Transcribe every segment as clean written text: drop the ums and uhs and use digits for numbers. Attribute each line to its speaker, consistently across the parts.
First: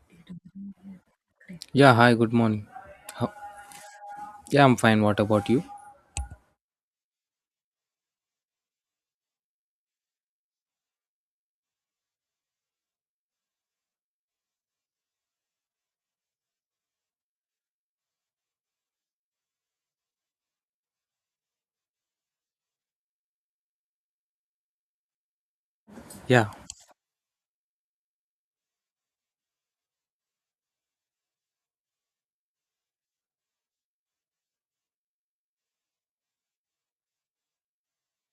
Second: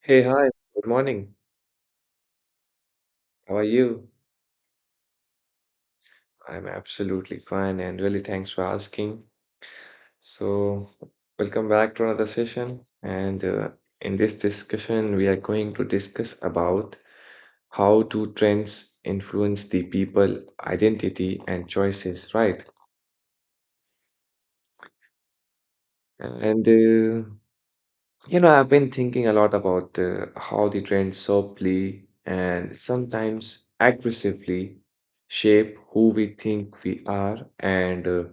Speaker 1: Hey, hi, good morning.
Speaker 2: Yeah, hi, good morning. Ho-
Speaker 1: How are you?
Speaker 2: Yeah, I'm fine. What about you?
Speaker 1: I'm absolutely fine and really thanks for asking. So, welcome back to another session. And In this discussion, we are going to discuss about how do trends influence the people identity and choices, right?
Speaker 2: Yeah,
Speaker 1: And You know, I've been thinking a lot about how the trends softly and sometimes aggressively shape who we think we are and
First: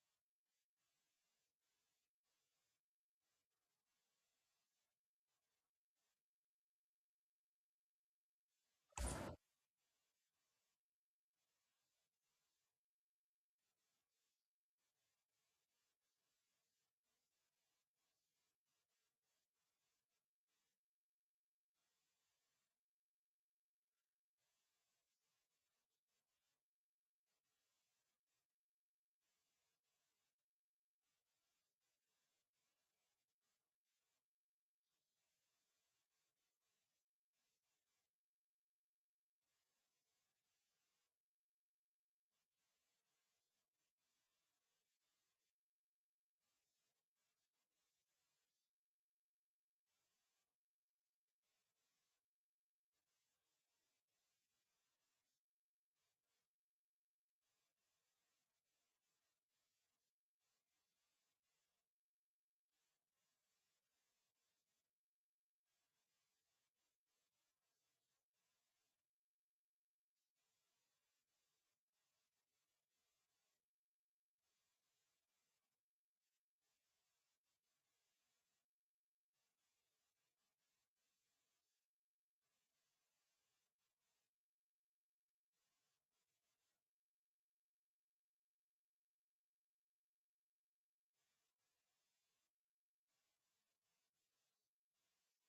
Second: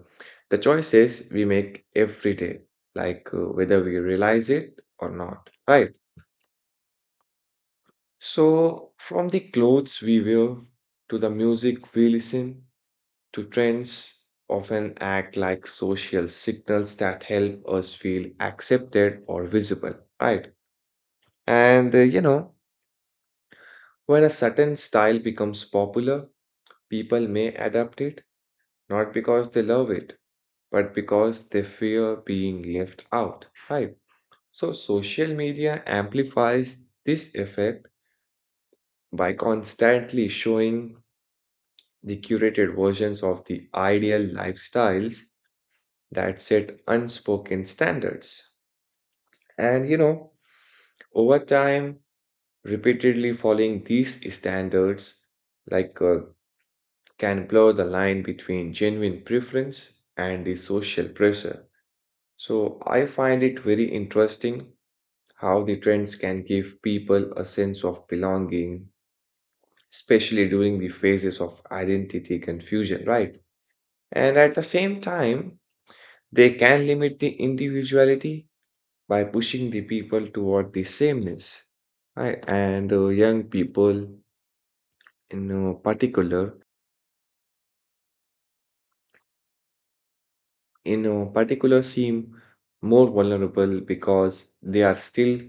Speaker 1: the choices we make every day, like whether we realize it or not, right? So, from the clothes we wear to the music we listen to, trends often act like social signals that help us feel accepted or visible, right? And you know, when a certain style becomes popular, people may adapt it not because they love it, but because they fear being left out. Right. So social media amplifies this effect by constantly showing the curated versions of the ideal lifestyles that set unspoken standards. And you know, over time, repeatedly following these standards, like uh, can blur the line between genuine preference and the social pressure. So I find it very interesting how the trends can give people a sense of belonging, especially during the phases of identity confusion, right? And at the same time, they can limit the individuality by pushing the people toward the sameness. Right? And Young people, in uh, particular, in a particular seem more vulnerable because they are still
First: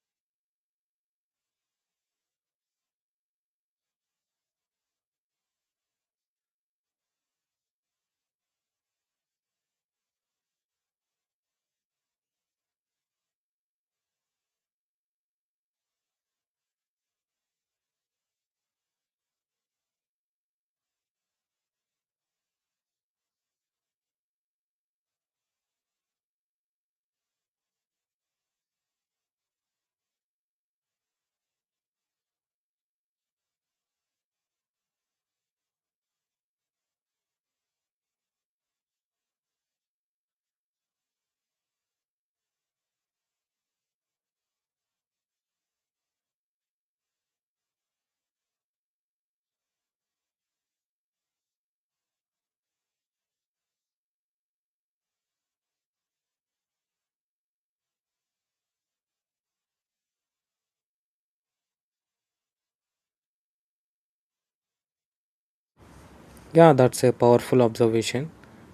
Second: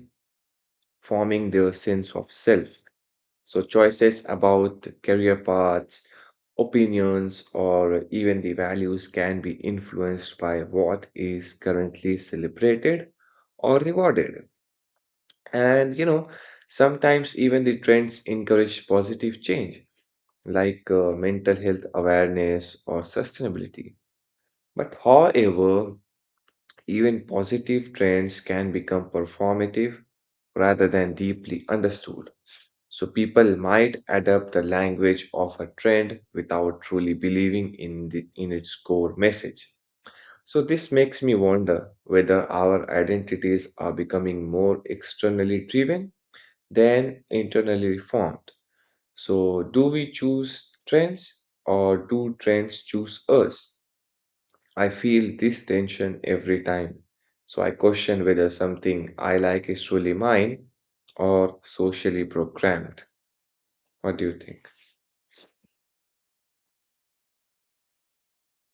Speaker 1: forming their sense of self. So, choices about career paths, opinions, or even the values can be influenced by what is currently celebrated or rewarded. And you know, sometimes even the trends encourage positive change like mental health awareness or sustainability. But however, even positive trends can become performative rather than deeply understood. So people might adopt the language of a trend without truly believing in its core message. So this makes me wonder whether our identities are becoming more externally driven than internally formed. So do we choose trends or do trends choose us? I feel this tension every time, so I question whether something I like is truly mine or socially programmed. What do you think?
Speaker 2: yeah, That's a powerful observation.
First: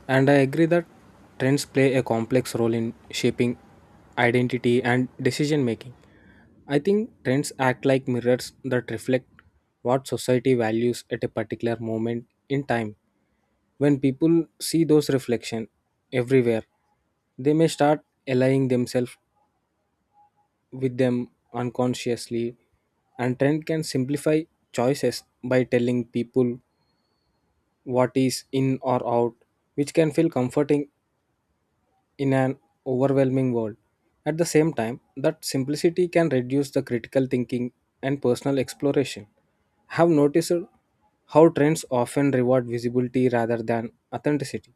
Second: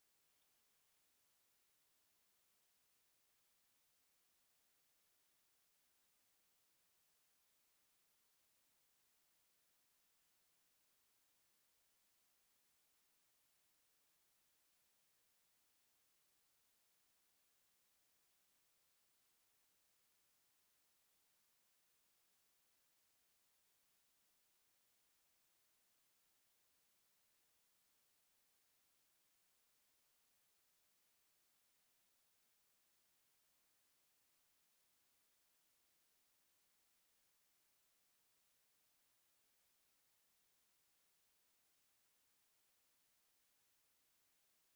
Speaker 2: And I agree that trends play a complex role in shaping identity and decision making. I think trends act like mirrors that reflect what society values at a particular moment in time. When people see those reflections everywhere, they may start aligning themselves with them unconsciously, and trend can simplify choices by telling people what is in or out, which can feel comforting in an overwhelming world. At the same time, that simplicity can reduce the critical thinking and personal exploration. I have noticed how trends often reward visibility rather than authenticity.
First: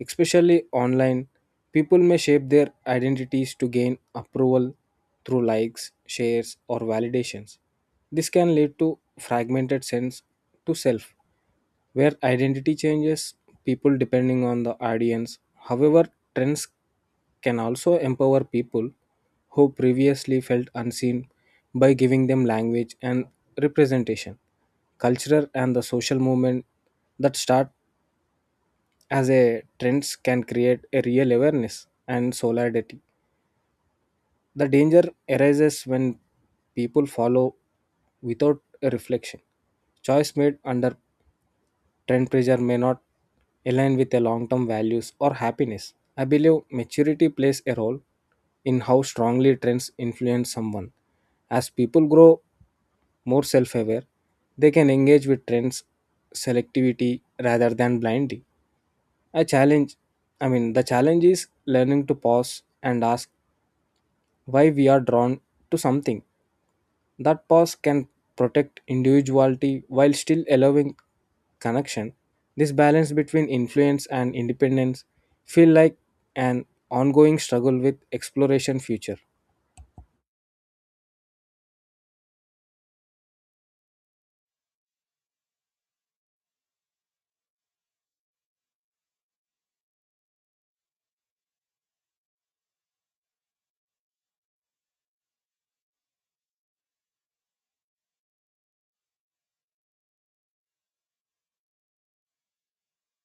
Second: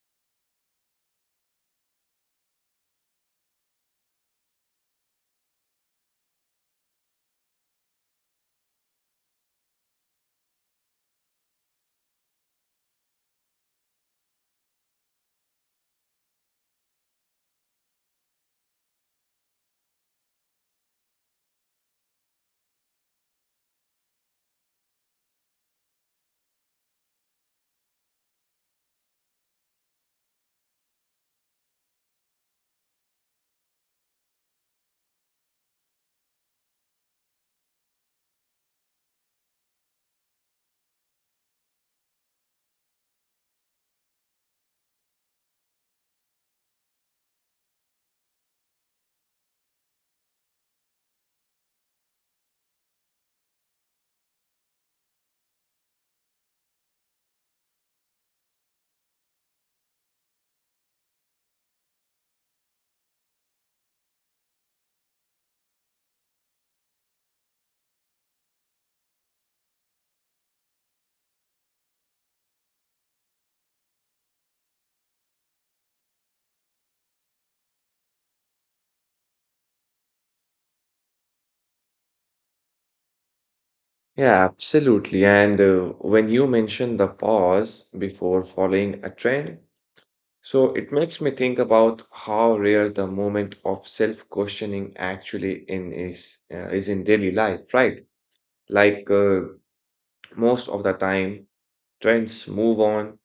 Speaker 2: Especially online, people may shape their identities to gain approval through likes, shares, or validations. This can lead to fragmented sense to self where identity changes people depending on the audience. However, trends can also empower people who previously felt unseen by giving them language and representation. Cultural and the social movement that start as a trends can create a real awareness and solidarity. The danger arises when people follow without a reflection. Choice made under trend pressure may not align with their long-term values or happiness. I believe maturity plays a role in how strongly trends influence someone. As people grow more self-aware, they can engage with trends selectivity rather than blindly. A challenge I mean the challenge is learning to pause and ask why we are drawn to something. That pause can protect individuality while still allowing connection. This balance between influence and independence feel like an ongoing struggle with exploration future.
Speaker 1: Yeah, absolutely. And When you mention the pause before following a trend, so it makes me think about how rare the moment of self-questioning actually in is in daily life, right? Like most of the time, trends move on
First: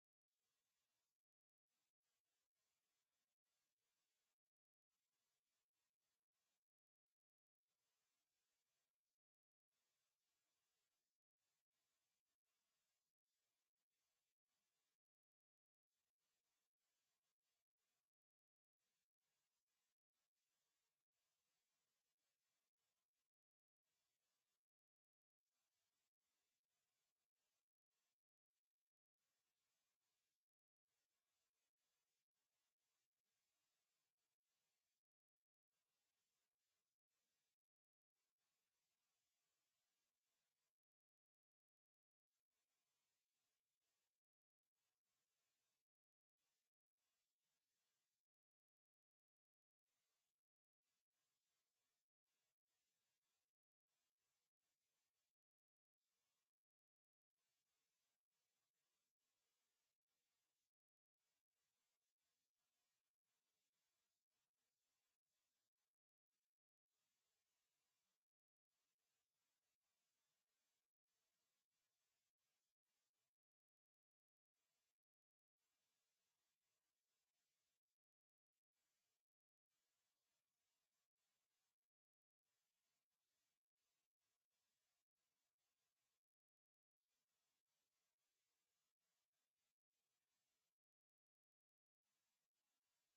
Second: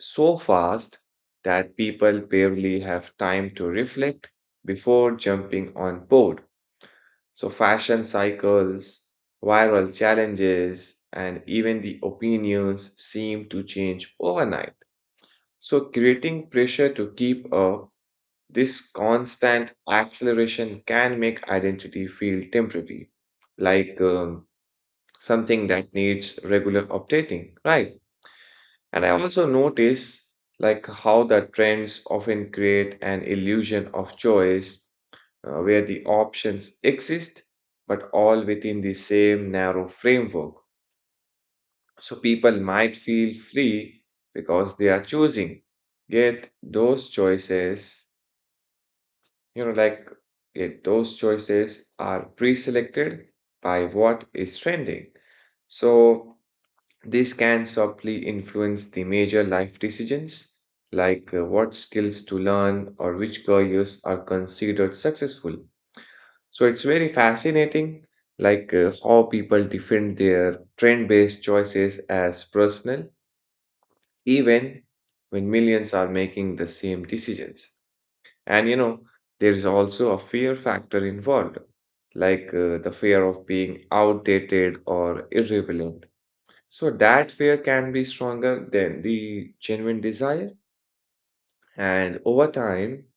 Speaker 1: so fast that people barely have time to reflect before jumping on board. So, fashion cycles, viral challenges, and even the opinions seem to change overnight. So, creating pressure to keep up, this constant acceleration can make identity feel temporary, like something that needs regular updating, right? And I also notice like how the trends often create an illusion of choice where the options exist but all within the same narrow framework. So people might feel free because they are choosing. Yet those choices, you know, like yet those choices are pre-selected by what is trending. So this can softly influence the major life decisions, like what skills to learn or which careers are considered successful. So it's very fascinating, like how people defend their trend based choices as personal, even when millions are making the same decisions. And you know, there is also a fear factor involved, like the fear of being outdated or irrelevant. So that fear can be stronger than the genuine desire. And over time,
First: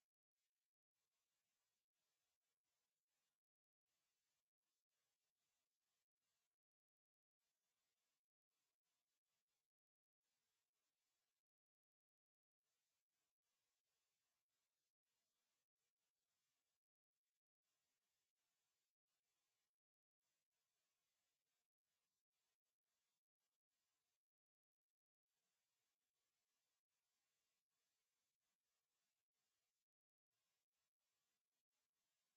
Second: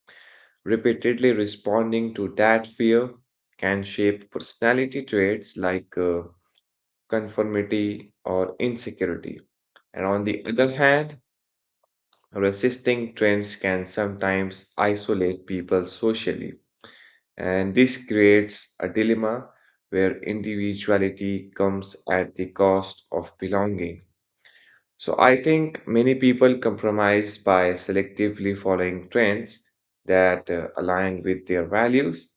Speaker 1: repeatedly responding to that fear can shape personality traits like conformity or insecurity. And on the other hand, resisting trends can sometimes isolate people socially. And this creates a dilemma where individuality comes at the cost of belonging. So I think many people compromise by selectively following trends that align with their values,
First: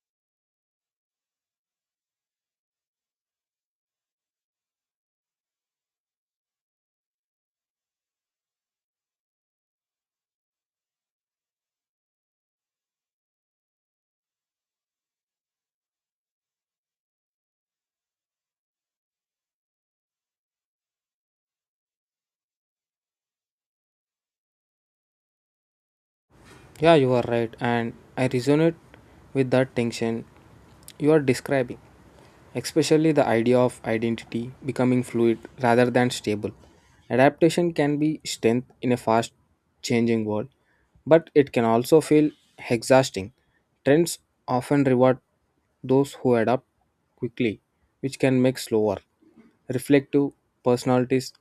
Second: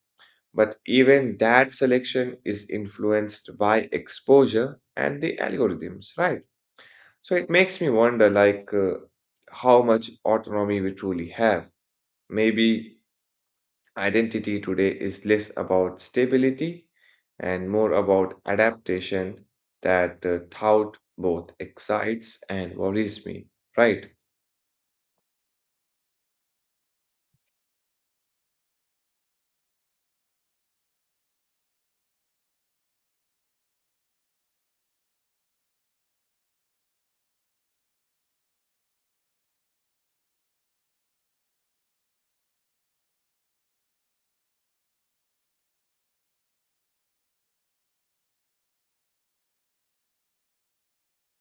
Speaker 1: but even that selection is influenced by exposure and the algorithms, right? So it makes me wonder like how much autonomy we truly have. Maybe identity today is less about stability and more about adaptation, that thought both excites and worries me, right?
Speaker 2: Yeah, you are right, and I resonate with that tension you are describing, especially the idea of identity becoming fluid rather than stable. Adaptation can be strength in a fast changing world, but it can also feel exhausting. Trends often reward those who adapt quickly, which can make slower, reflective personalities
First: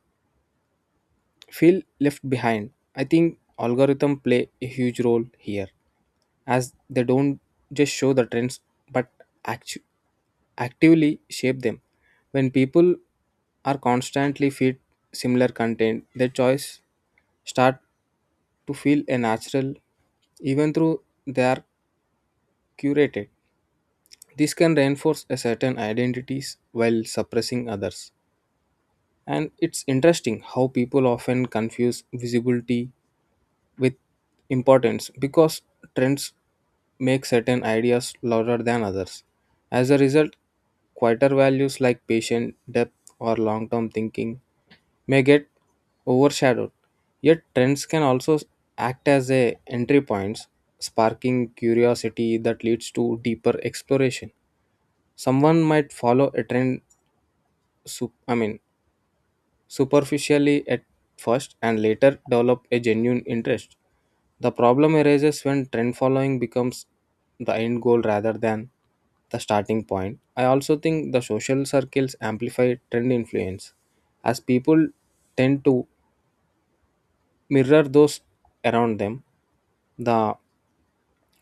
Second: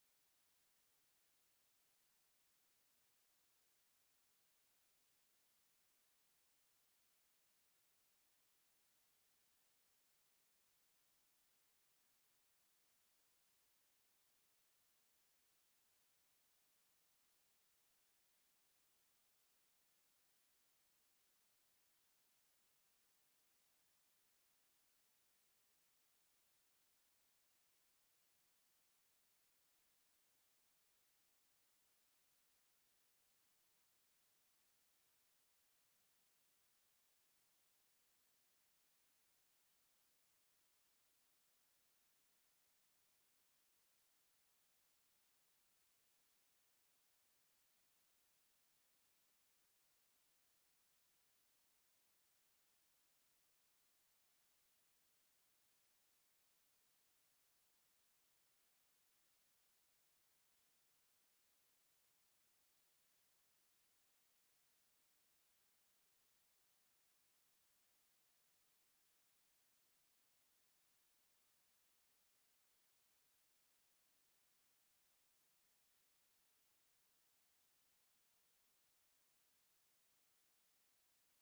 Speaker 2: feel left behind. I think algorithm play a huge role here as they don't just show the trends but actu- actively shape them. When people are constantly feed similar content, their choice start to feel a natural even though they are curated. This can reinforce a certain identities while suppressing others. And it's interesting how people often confuse visibility with importance because trends make certain ideas louder than others. As a result, quieter values like patient depth, or long term thinking may get overshadowed. Yet, trends can also act as a entry points, sparking curiosity that leads to deeper exploration. Someone might follow a trend, sup- I mean, superficially at first, and later develop a genuine interest. The problem arises when trend following becomes the end goal rather than the starting point. I also think the social circles amplify trend influence as people tend to mirror those around them. The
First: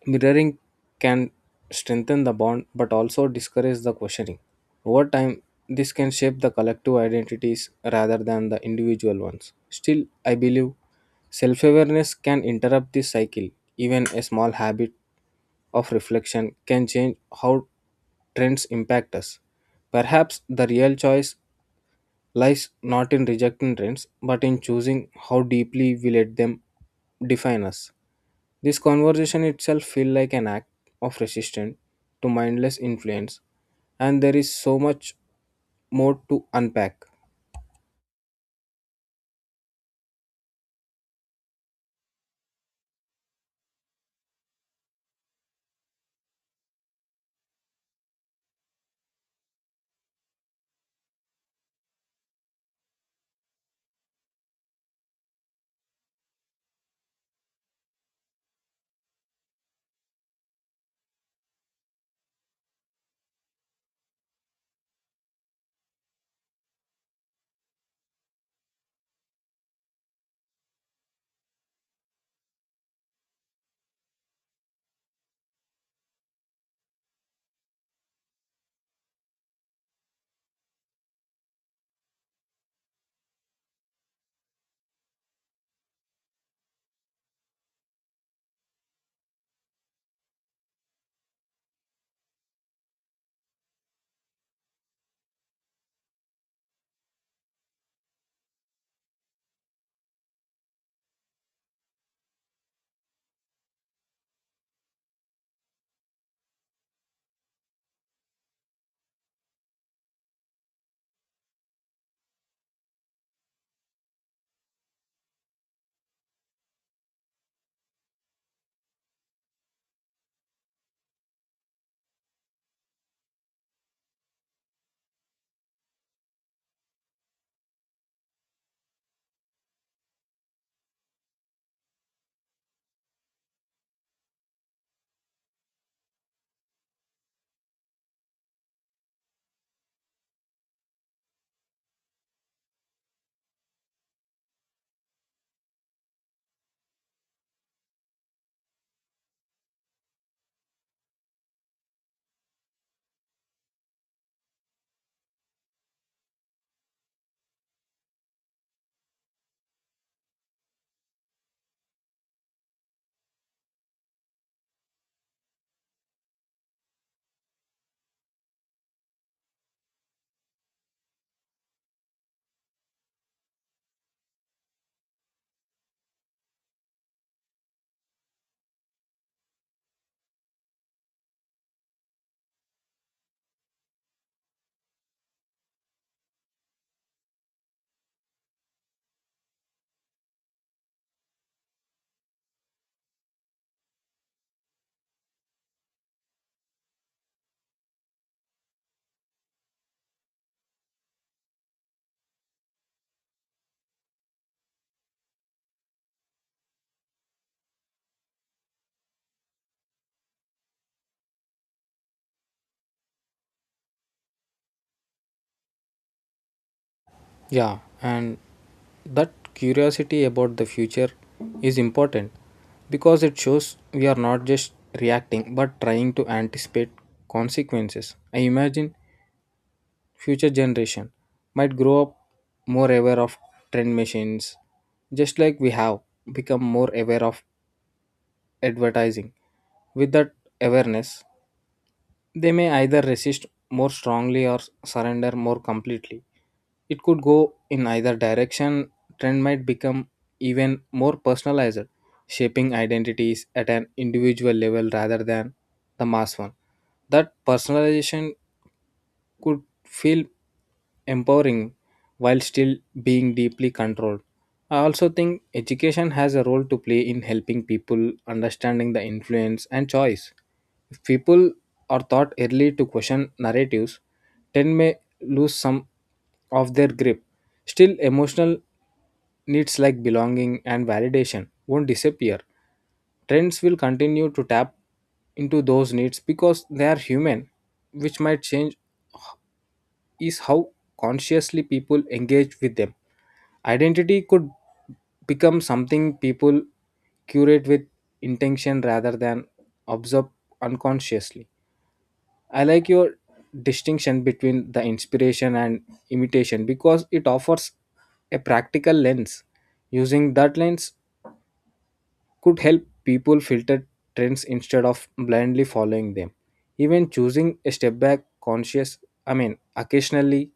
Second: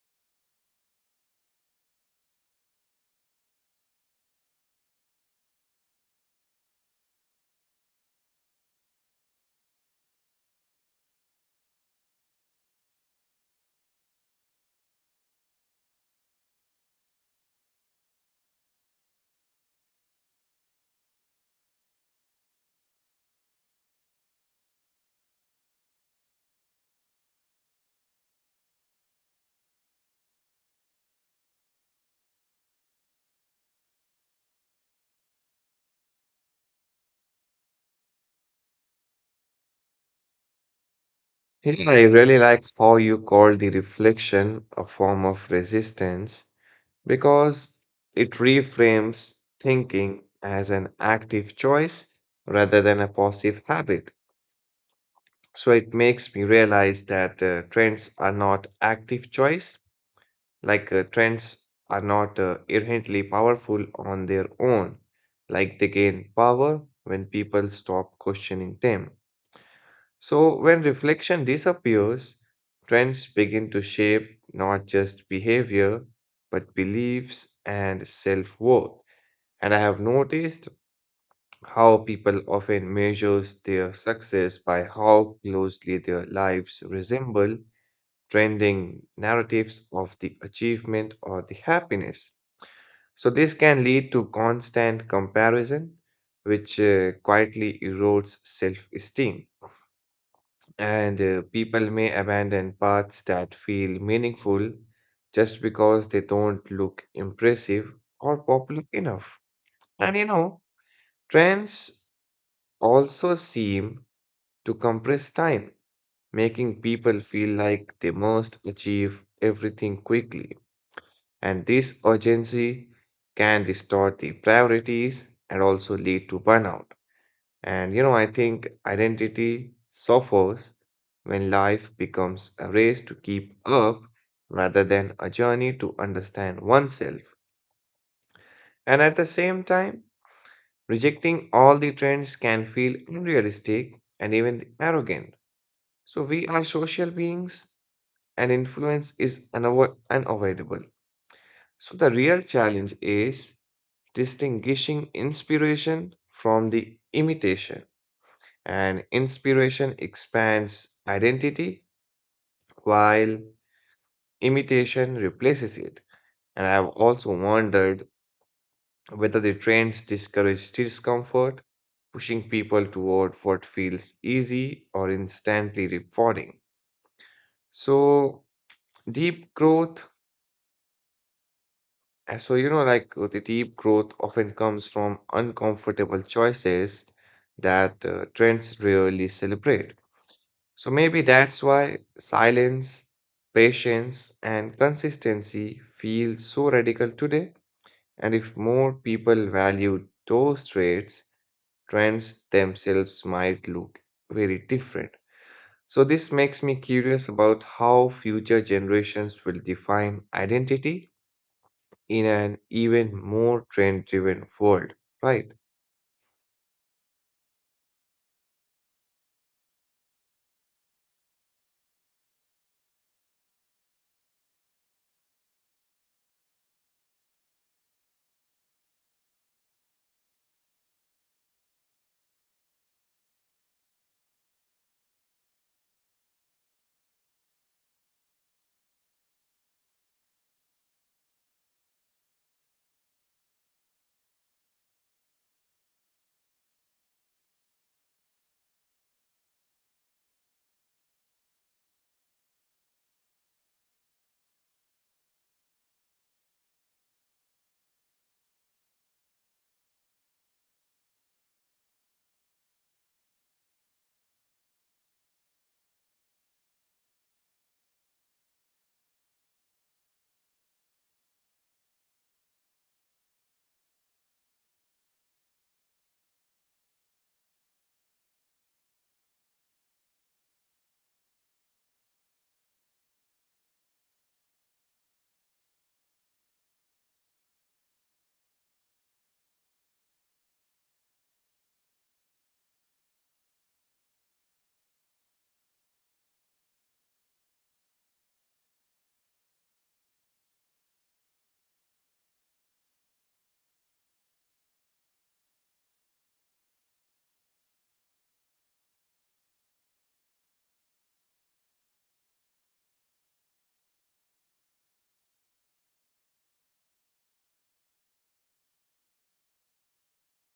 Speaker 2: mirroring can strengthen the bond but also discourage the questioning. Over time, this can shape the collective identities rather than the individual ones. Still, I believe self awareness can interrupt this cycle. Even a small habit of reflection can change how trends impact us. Perhaps the real choice lies not in rejecting trends but in choosing how deeply we let them define us. This conversation itself feels like an act of resistance to mindless influence, and there is so much more to unpack.
Speaker 1: Yeah, I really like how you call the reflection a form of resistance because it reframes thinking as an active choice rather than a passive habit. So it makes me realize that trends are not active choice, like trends are not inherently powerful on their own, like they gain power when people stop questioning them. So, when reflection disappears, trends begin to shape not just behavior, but beliefs and self worth. And I have noticed how people often measures their success by how closely their lives resemble trending narratives of the achievement or the happiness. So, this can lead to constant comparison, which quietly erodes self esteem. And people may abandon paths that feel meaningful just because they don't look impressive or popular enough. And you know, trends also seem to compress time, making people feel like they must achieve everything quickly. And this urgency can distort the priorities and also lead to burnout. And you know, I think identity suffers when life becomes a race to keep up rather than a journey to understand oneself. And at the same time, rejecting all the trends can feel unrealistic and even arrogant. So we are social beings and influence is unavoidable. So the real challenge is distinguishing inspiration from the imitation. And inspiration expands identity while imitation replaces it. And I have also wondered whether the trends discourage discomfort, pushing people toward what feels easy or instantly rewarding. So, deep growth, the deep growth often comes from uncomfortable choices that trends rarely celebrate. So maybe that's why silence, patience, and consistency feel so radical today. And if more people valued those traits, trends themselves might look very different. So, this makes me curious about how future generations will define identity in an even more trend driven world, right?
Speaker 2: Yeah, and that curiosity about the future is important because it shows we are not just reacting but trying to anticipate consequences. I imagine future generation might grow up more aware of trend machines, just like we have become more aware of advertising. With that awareness, they may either resist more strongly or surrender more completely. It could go in either direction. Trend might become even more personalized, shaping identities at an individual level rather than the mass one. That personalization could feel empowering while still being deeply controlled. I also think education has a role to play in helping people understanding the influence and choice. If people are taught early to question narratives, then may lose some of their grip. Still, emotional needs like belonging and validation won't disappear. Trends will continue to tap into those needs because they are human, which might change is how consciously people engage with them. Identity could become something people curate with intention rather than observe unconsciously. I like your distinction between the inspiration and imitation because it offers a practical lens. Using that lens could help people filter trends instead of blindly following them. Even choosing a step back conscious, occasionally,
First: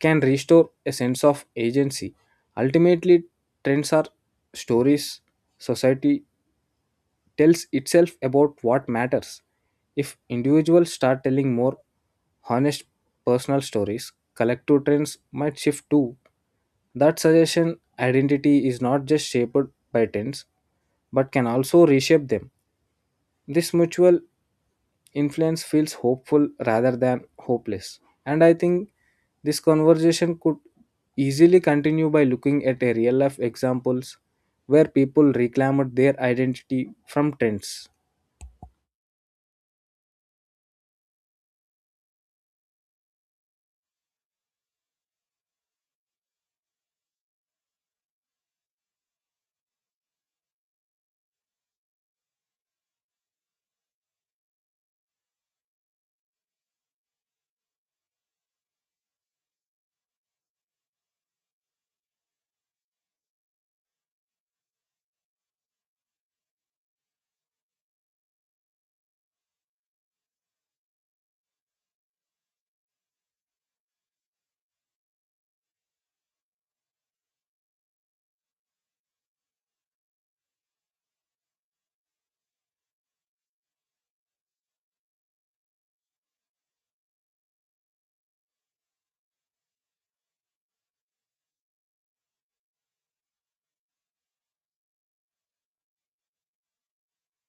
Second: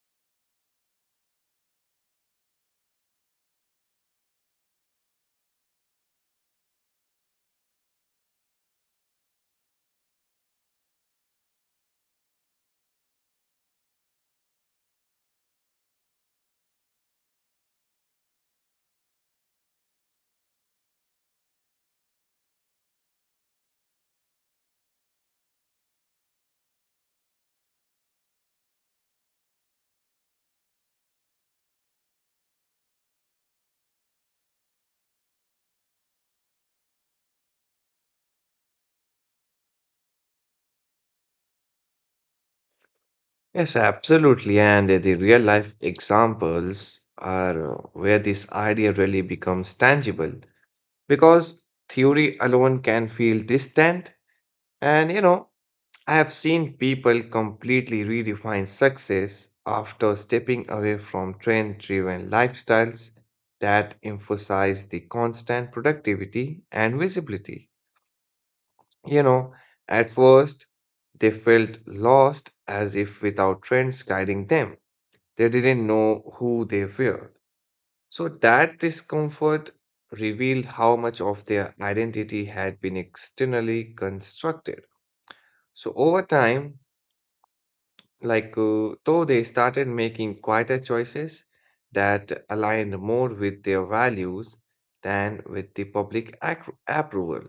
Speaker 2: can restore a sense of agency. Ultimately, trends are stories society tells itself about what matters. If individuals start telling more honest personal stories, collective trends might shift too. That suggestion identity is not just shaped by trends but can also reshape them. This mutual influence feels hopeful rather than hopeless. And I think this conversation could easily continue by looking at a real life examples where people reclaimed their identity from trends.
Speaker 1: Yes, absolutely. And The real life examples are where this idea really becomes tangible because theory alone can feel distant. And you know, I have seen people completely redefine success after stepping away from trend-driven lifestyles that emphasize the constant productivity and visibility. You know, at first, they felt lost as if without trends guiding them. They didn't know who they were. So that discomfort revealed how much of their identity had been externally constructed. So over time, though they started making quieter choices that aligned more with their values than with the public approval.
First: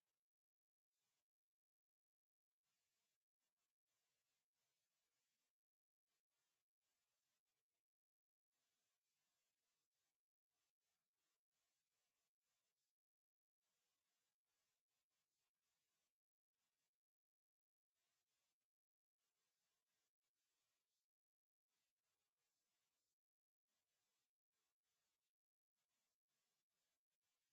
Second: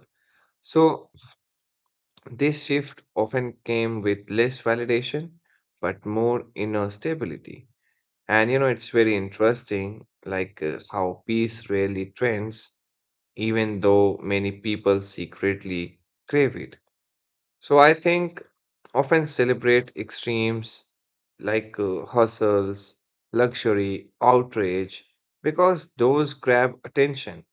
Speaker 1: So this shift often came with less validation but more inner stability. And you know, it's very interesting, like how peace rarely trends, even though many people secretly crave it. So I think often celebrate extremes like hustles, luxury, outrage, because those grab attention.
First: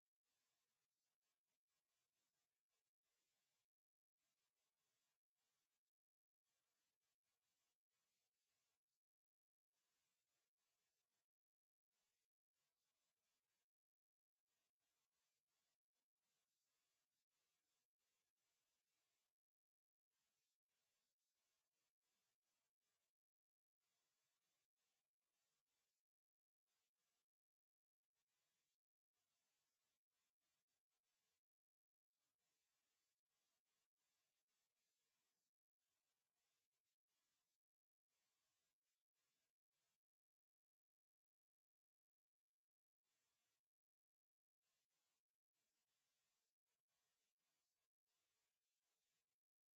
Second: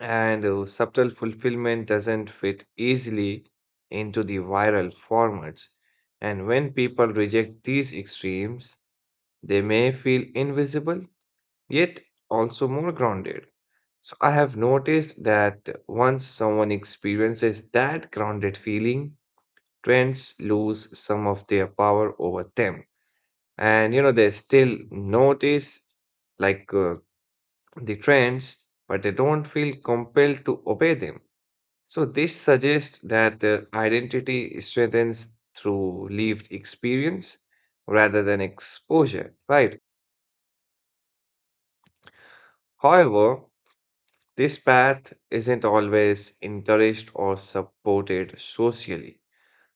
Speaker 1: And subtle fulfillment doesn't fit easily into the viral formats. And when people reject these extremes, they may feel invisible yet also more grounded. So I have noticed that once someone experiences that grounded feeling, trends lose some of their power over them. And you know, they still notice like uh, the trends, but they don't feel compelled to obey them. So this suggests that identity strengthens through lived experience rather than exposure, right? However, this path isn't always encouraged or supported socially.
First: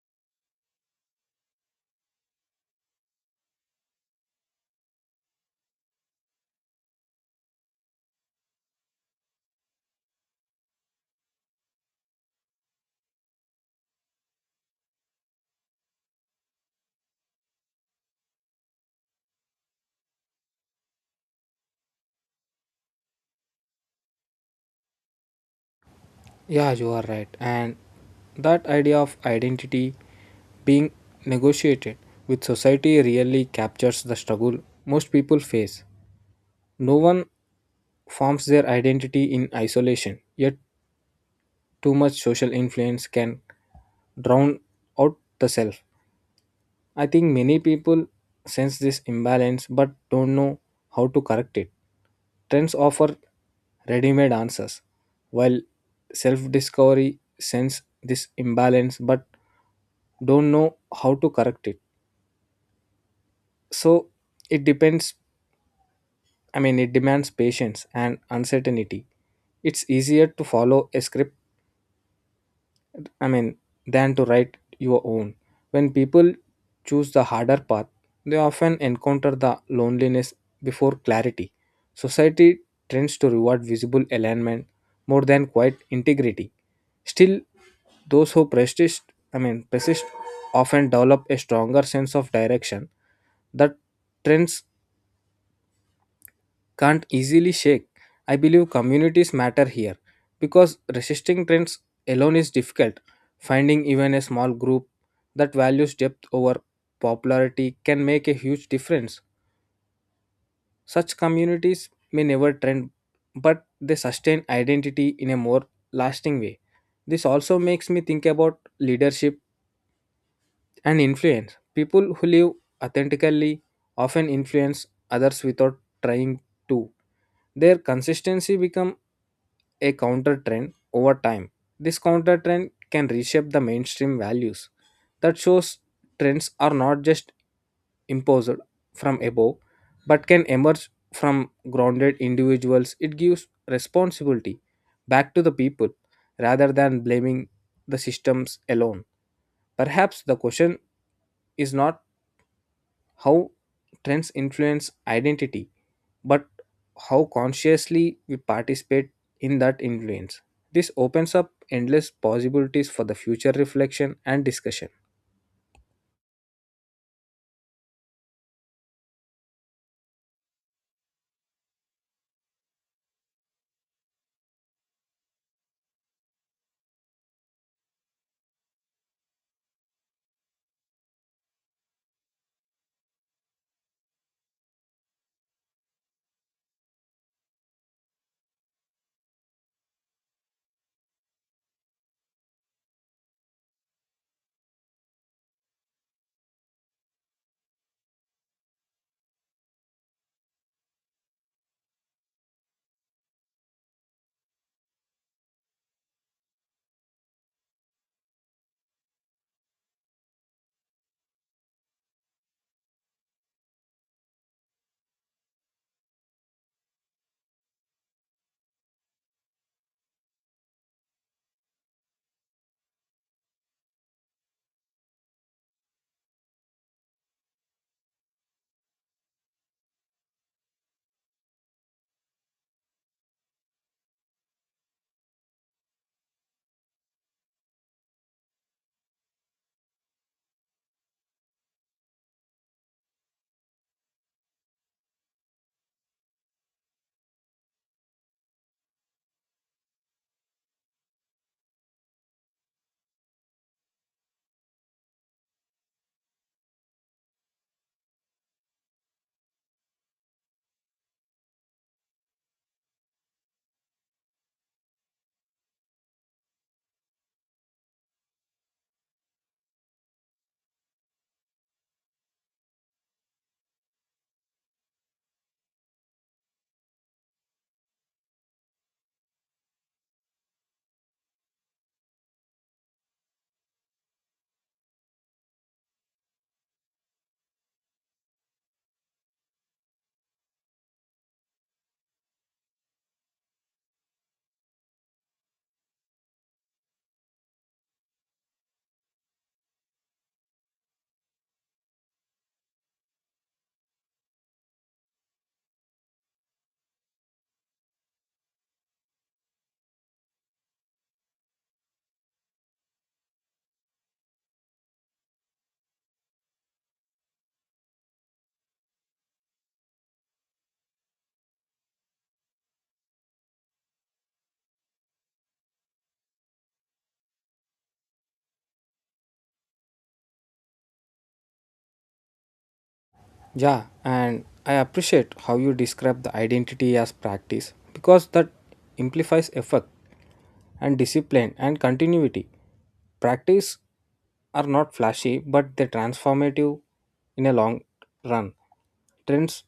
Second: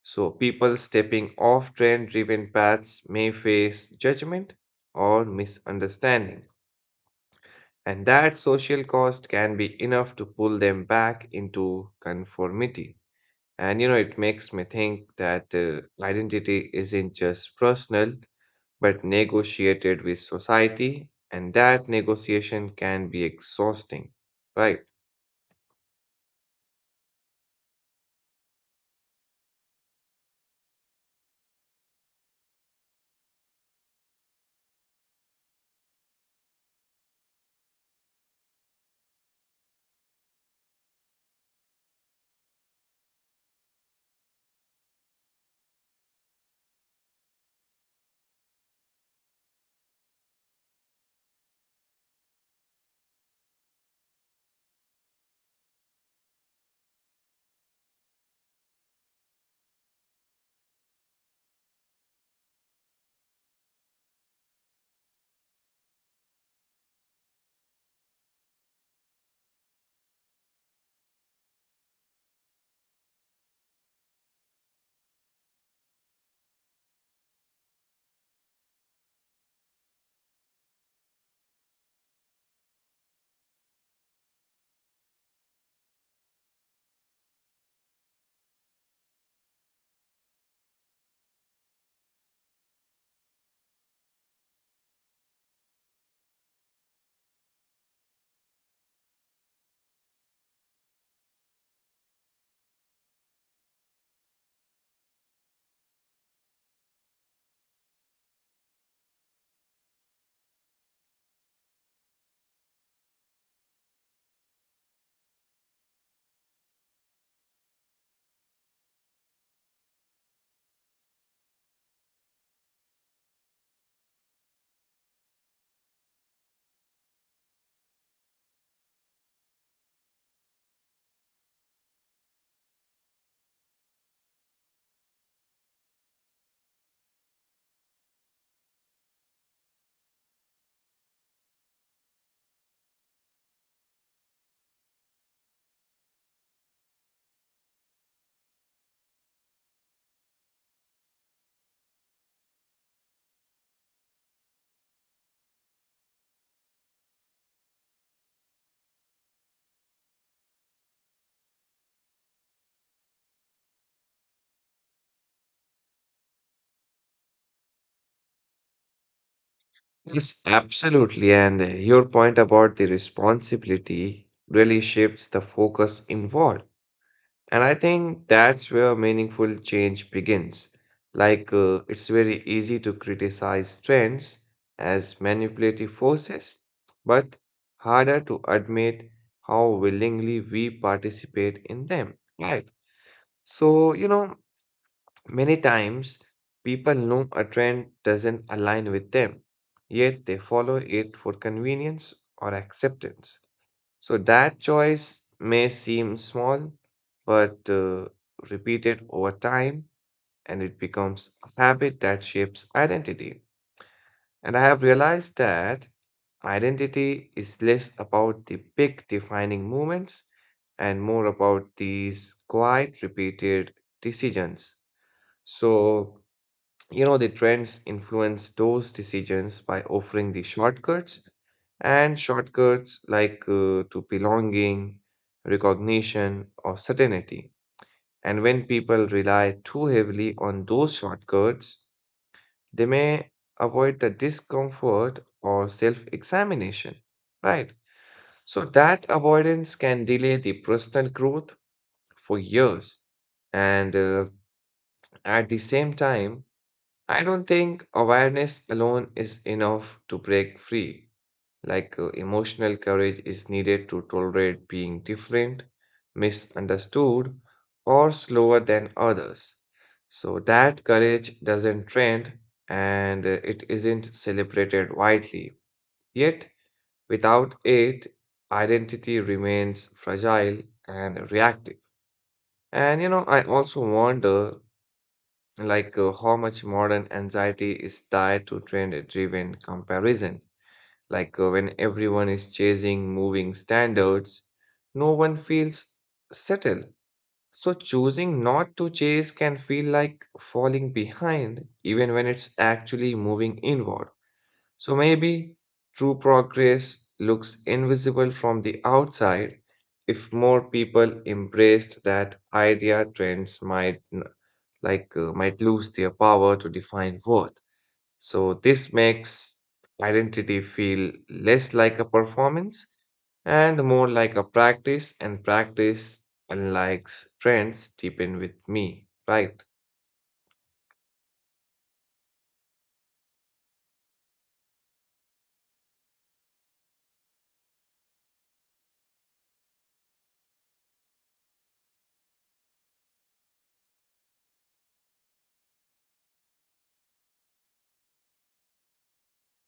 Speaker 1: So, people stepping off trend driven paths may face judgment or misunderstanding. And that social cost can be enough to pull them back into conformity. And you know, it makes me think that identity isn't just personal, but negotiated with society, and that negotiation can be exhausting, right?
Speaker 2: Yeah, you are right. And that idea of identity being negotiated with society really captures the struggle most people face. No one forms their identity in isolation, yet too much social influence can drown out the self. I think many people sense this imbalance but don't know how to correct it. Trends offer ready made answers, while self discovery sense this imbalance but don't know how to correct it. So it depends, it demands patience and uncertainty. It's easier to follow a script I mean, than to write your own. When people choose the harder path, they often encounter the loneliness before clarity. Society tends to reward visible alignment more than quiet integrity. Still, those who persist often develop a stronger sense of direction that trends can't easily shake. I believe communities matter here because resisting trends alone is difficult. Finding even a small group that values depth over popularity can make a huge difference. Such communities may never trend, but they sustain identity in a more lasting way. This also makes me think about leadership and influence. People who live authentically often influence others without trying to. Their consistency become a counter trend over time. This counter trend can reshape the mainstream values. That shows trends are not just imposed from above but can emerge from grounded individuals. It gives responsibility back to the people rather than blaming the systems alone. Perhaps the question is not how trends influence identity, but how consciously we participate in that influence. This opens up endless possibilities for the future reflection and discussion.
Speaker 1: Yes, absolutely. And Your point about the responsibility really shifts the focus involved. And I think that's where meaningful change begins. Like, it's very easy to criticize trends as manipulative forces, but harder to admit how willingly we participate in them. Right. So, you know, many times, people know a trend doesn't align with them, yet they follow it for convenience or acceptance. So that choice may seem small, but repeated over time, and it becomes a habit that shapes identity. And I have realized that identity is less about the big defining moments and more about these quiet, repeated decisions. So, you know, the trends influence those decisions by offering the shortcuts, and shortcuts like to belonging, recognition, or certainty. And when people rely too heavily on those shortcuts, they may avoid the discomfort or self-examination, right? So that avoidance can delay the personal growth for years. And At the same time, I don't think awareness alone is enough to break free. Like emotional courage is needed to tolerate being different, misunderstood, or slower than others. So that courage doesn't trend and it isn't celebrated widely. Yet, without it, identity remains fragile and reactive. And you know, I also wonder like how much modern anxiety is tied to trend driven comparison, like when everyone is chasing moving standards, no one feels settled. So choosing not to chase can feel like falling behind even when it's actually moving inward. So maybe true progress looks invisible from the outside. If more people embraced that idea, trends might n- like might lose their power to define worth. So this makes identity feel less like a performance and more like a practice, and practice unlike trends deepen with me, right?
Speaker 2: Yeah, and I appreciate how you describe the identity as practice because that implies effort and discipline and continuity. Practice are not flashy, but they're transformative in a long run. Trends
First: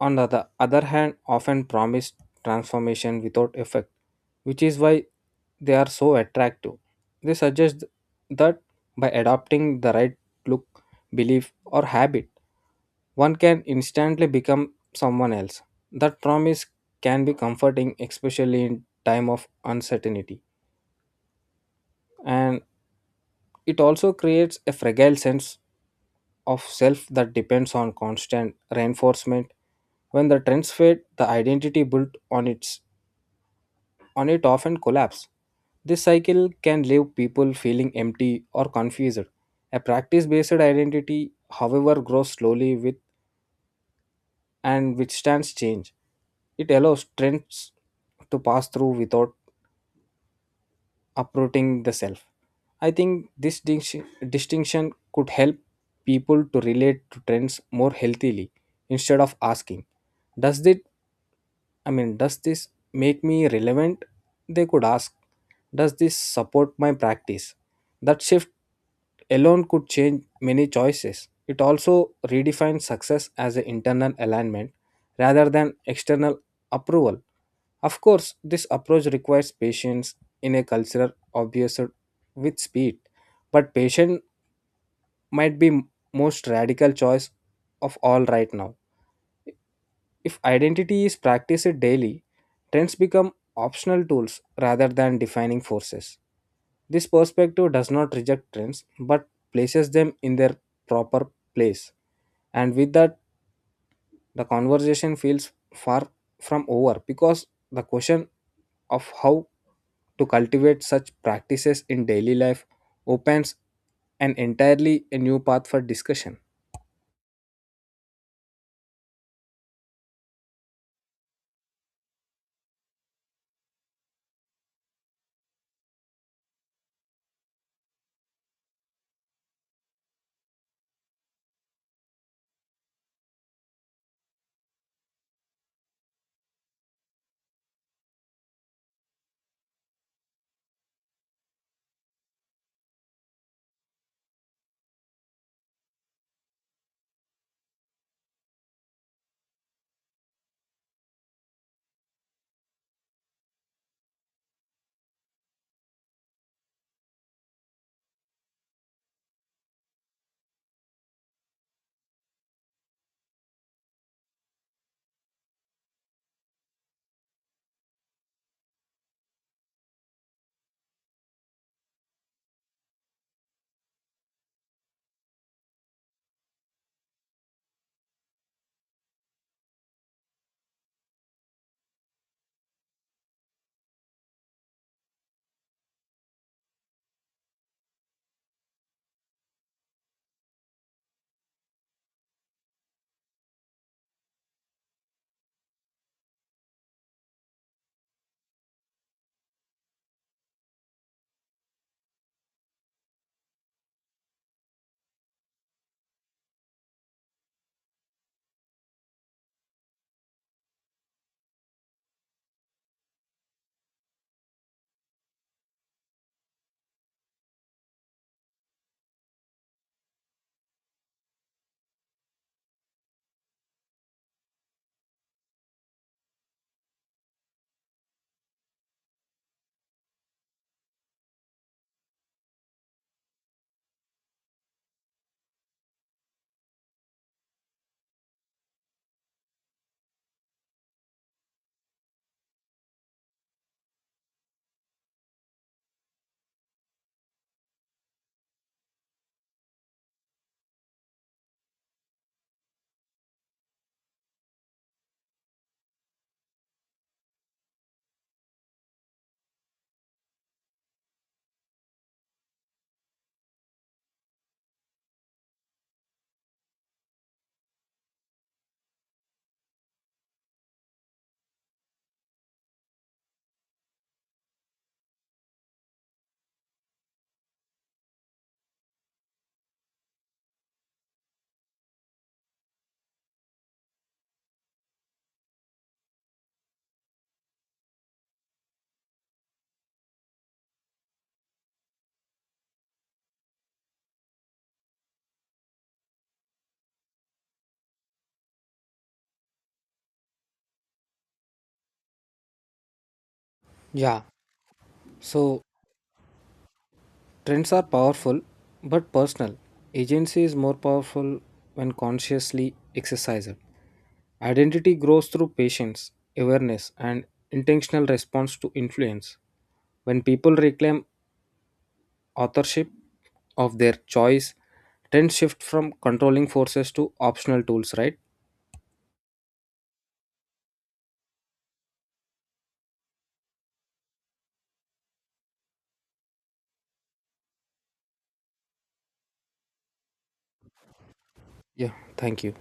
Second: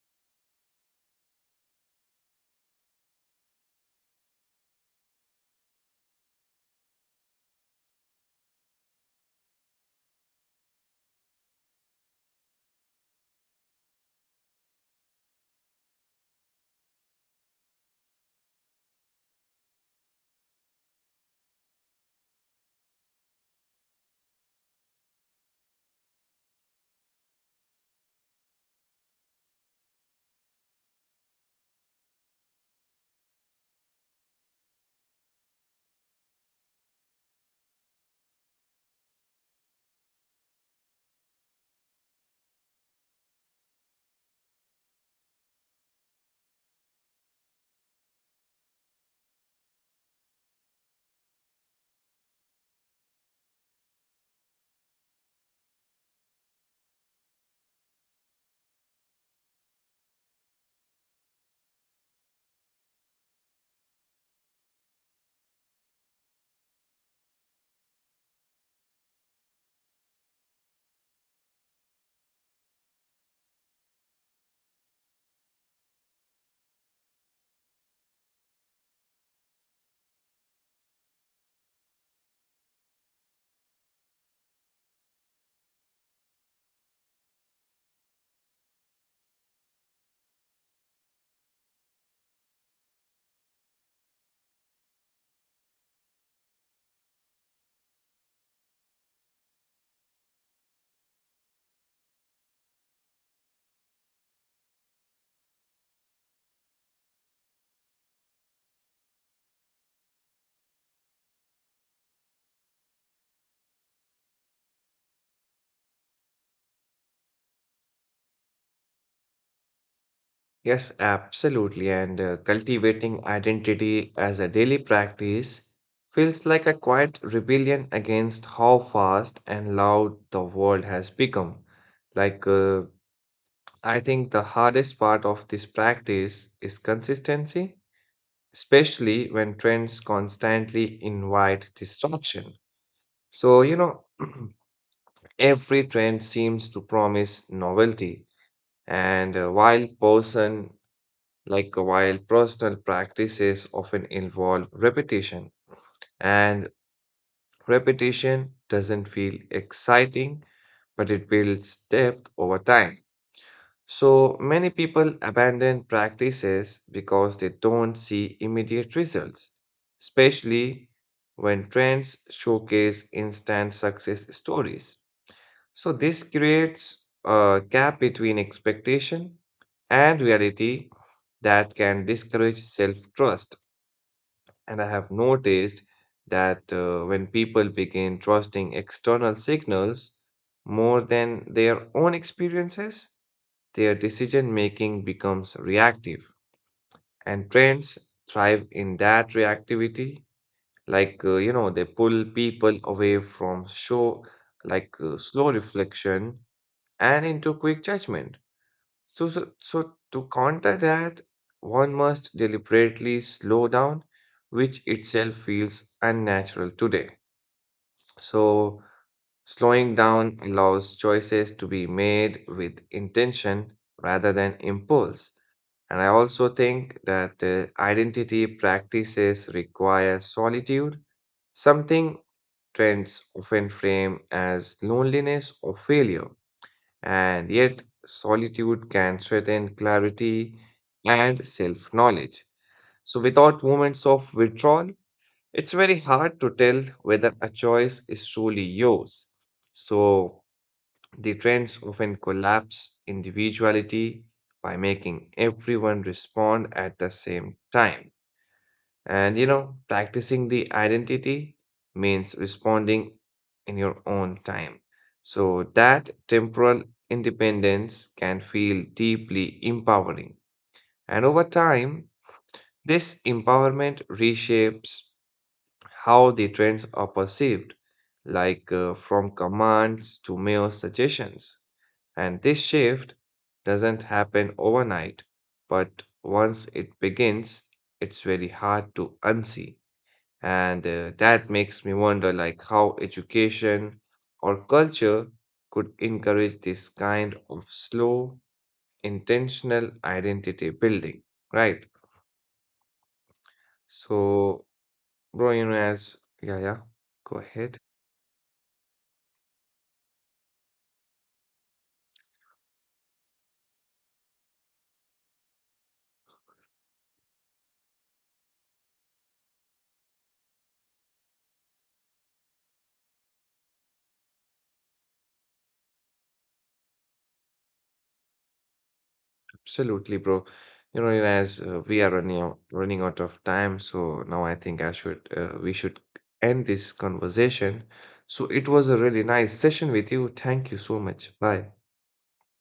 Speaker 2: on the other hand, often promise transformation without effect, which is why they are so attractive. They suggest that by adopting the right look, belief, or habit, one can instantly become someone else. That promise can be comforting, especially in time of uncertainty. And it also creates a fragile sense of self that depends on constant reinforcement. When the trends fade, the identity built on it often collapse. This cycle can leave people feeling empty or confused. A practice-based identity, however, grows slowly with and withstands change. It allows trends to pass through without uprooting the self. I think this distinction could help people to relate to trends more healthily. Instead of asking, does it I mean does this make me relevant? They could ask, does this support my practice? That shift alone could change many choices. It also redefines success as an internal alignment rather than external approval. Of course, this approach requires patience in a culture obsessed with speed, but patience might be most radical choice of all right now. If identity is practiced daily, trends become optional tools rather than defining forces. This perspective does not reject trends but places them in their proper place. And with that, the conversation feels far from over because the question of how to cultivate such practices in daily life opens an entirely new path for discussion.
Speaker 1: Yes, absolutely. And Cultivating identity as a daily practice feels like a quiet rebellion against how fast and loud the world has become. Like, I think the hardest part of this practice is consistency, especially when trends constantly invite distraction. So, you know, every trend seems to promise novelty, and while person like while personal practices often involve repetition, and repetition doesn't feel exciting, but it builds depth over time. So many people abandon practices because they don't see immediate results, especially when trends showcase instant success stories. So this creates a gap between expectation and reality that can discourage self-trust. And I have noticed that when people begin trusting external signals more than their own experiences, their decision making becomes reactive. And trends thrive in that reactivity. Like, you know, they pull people away from show, like slow reflection and into quick judgment. So to counter that, one must deliberately slow down, which itself feels unnatural today. So, slowing down allows choices to be made with intention rather than impulse. And I also think that identity practices require solitude, something trends often frame as loneliness or failure. And yet, solitude can threaten clarity and self knowledge. So, without moments of withdrawal, it's very hard to tell whether a choice is truly yours. So, the trends often collapse individuality by making everyone respond at the same time. And you know, practicing the identity means responding in your own time. So that temporal independence can feel deeply empowering. And over time, this empowerment reshapes how the trends are perceived, like from commands to mere suggestions. And this shift doesn't happen overnight, but once it begins, it's very hard to unsee. And that makes me wonder like how education or culture could encourage this kind of slow, intentional identity building, right?
Speaker 2: Yeah,
Speaker 1: So, bro,
Speaker 2: so
Speaker 1: you know, as yeah, yeah, go
Speaker 2: trends
Speaker 1: ahead.
Speaker 2: are powerful but personal. Agency is more powerful when consciously exercised. Identity grows through patience, awareness, and intentional response to influence. When people reclaim authorship of their choice, trends shift from controlling forces to optional tools, right?
Speaker 1: Absolutely, bro. You know, as we are running out of time, so now I think I should we should end this conversation. So it was a really nice session with you. Thank you so much. Bye.
Speaker 2: Yeah, thank you.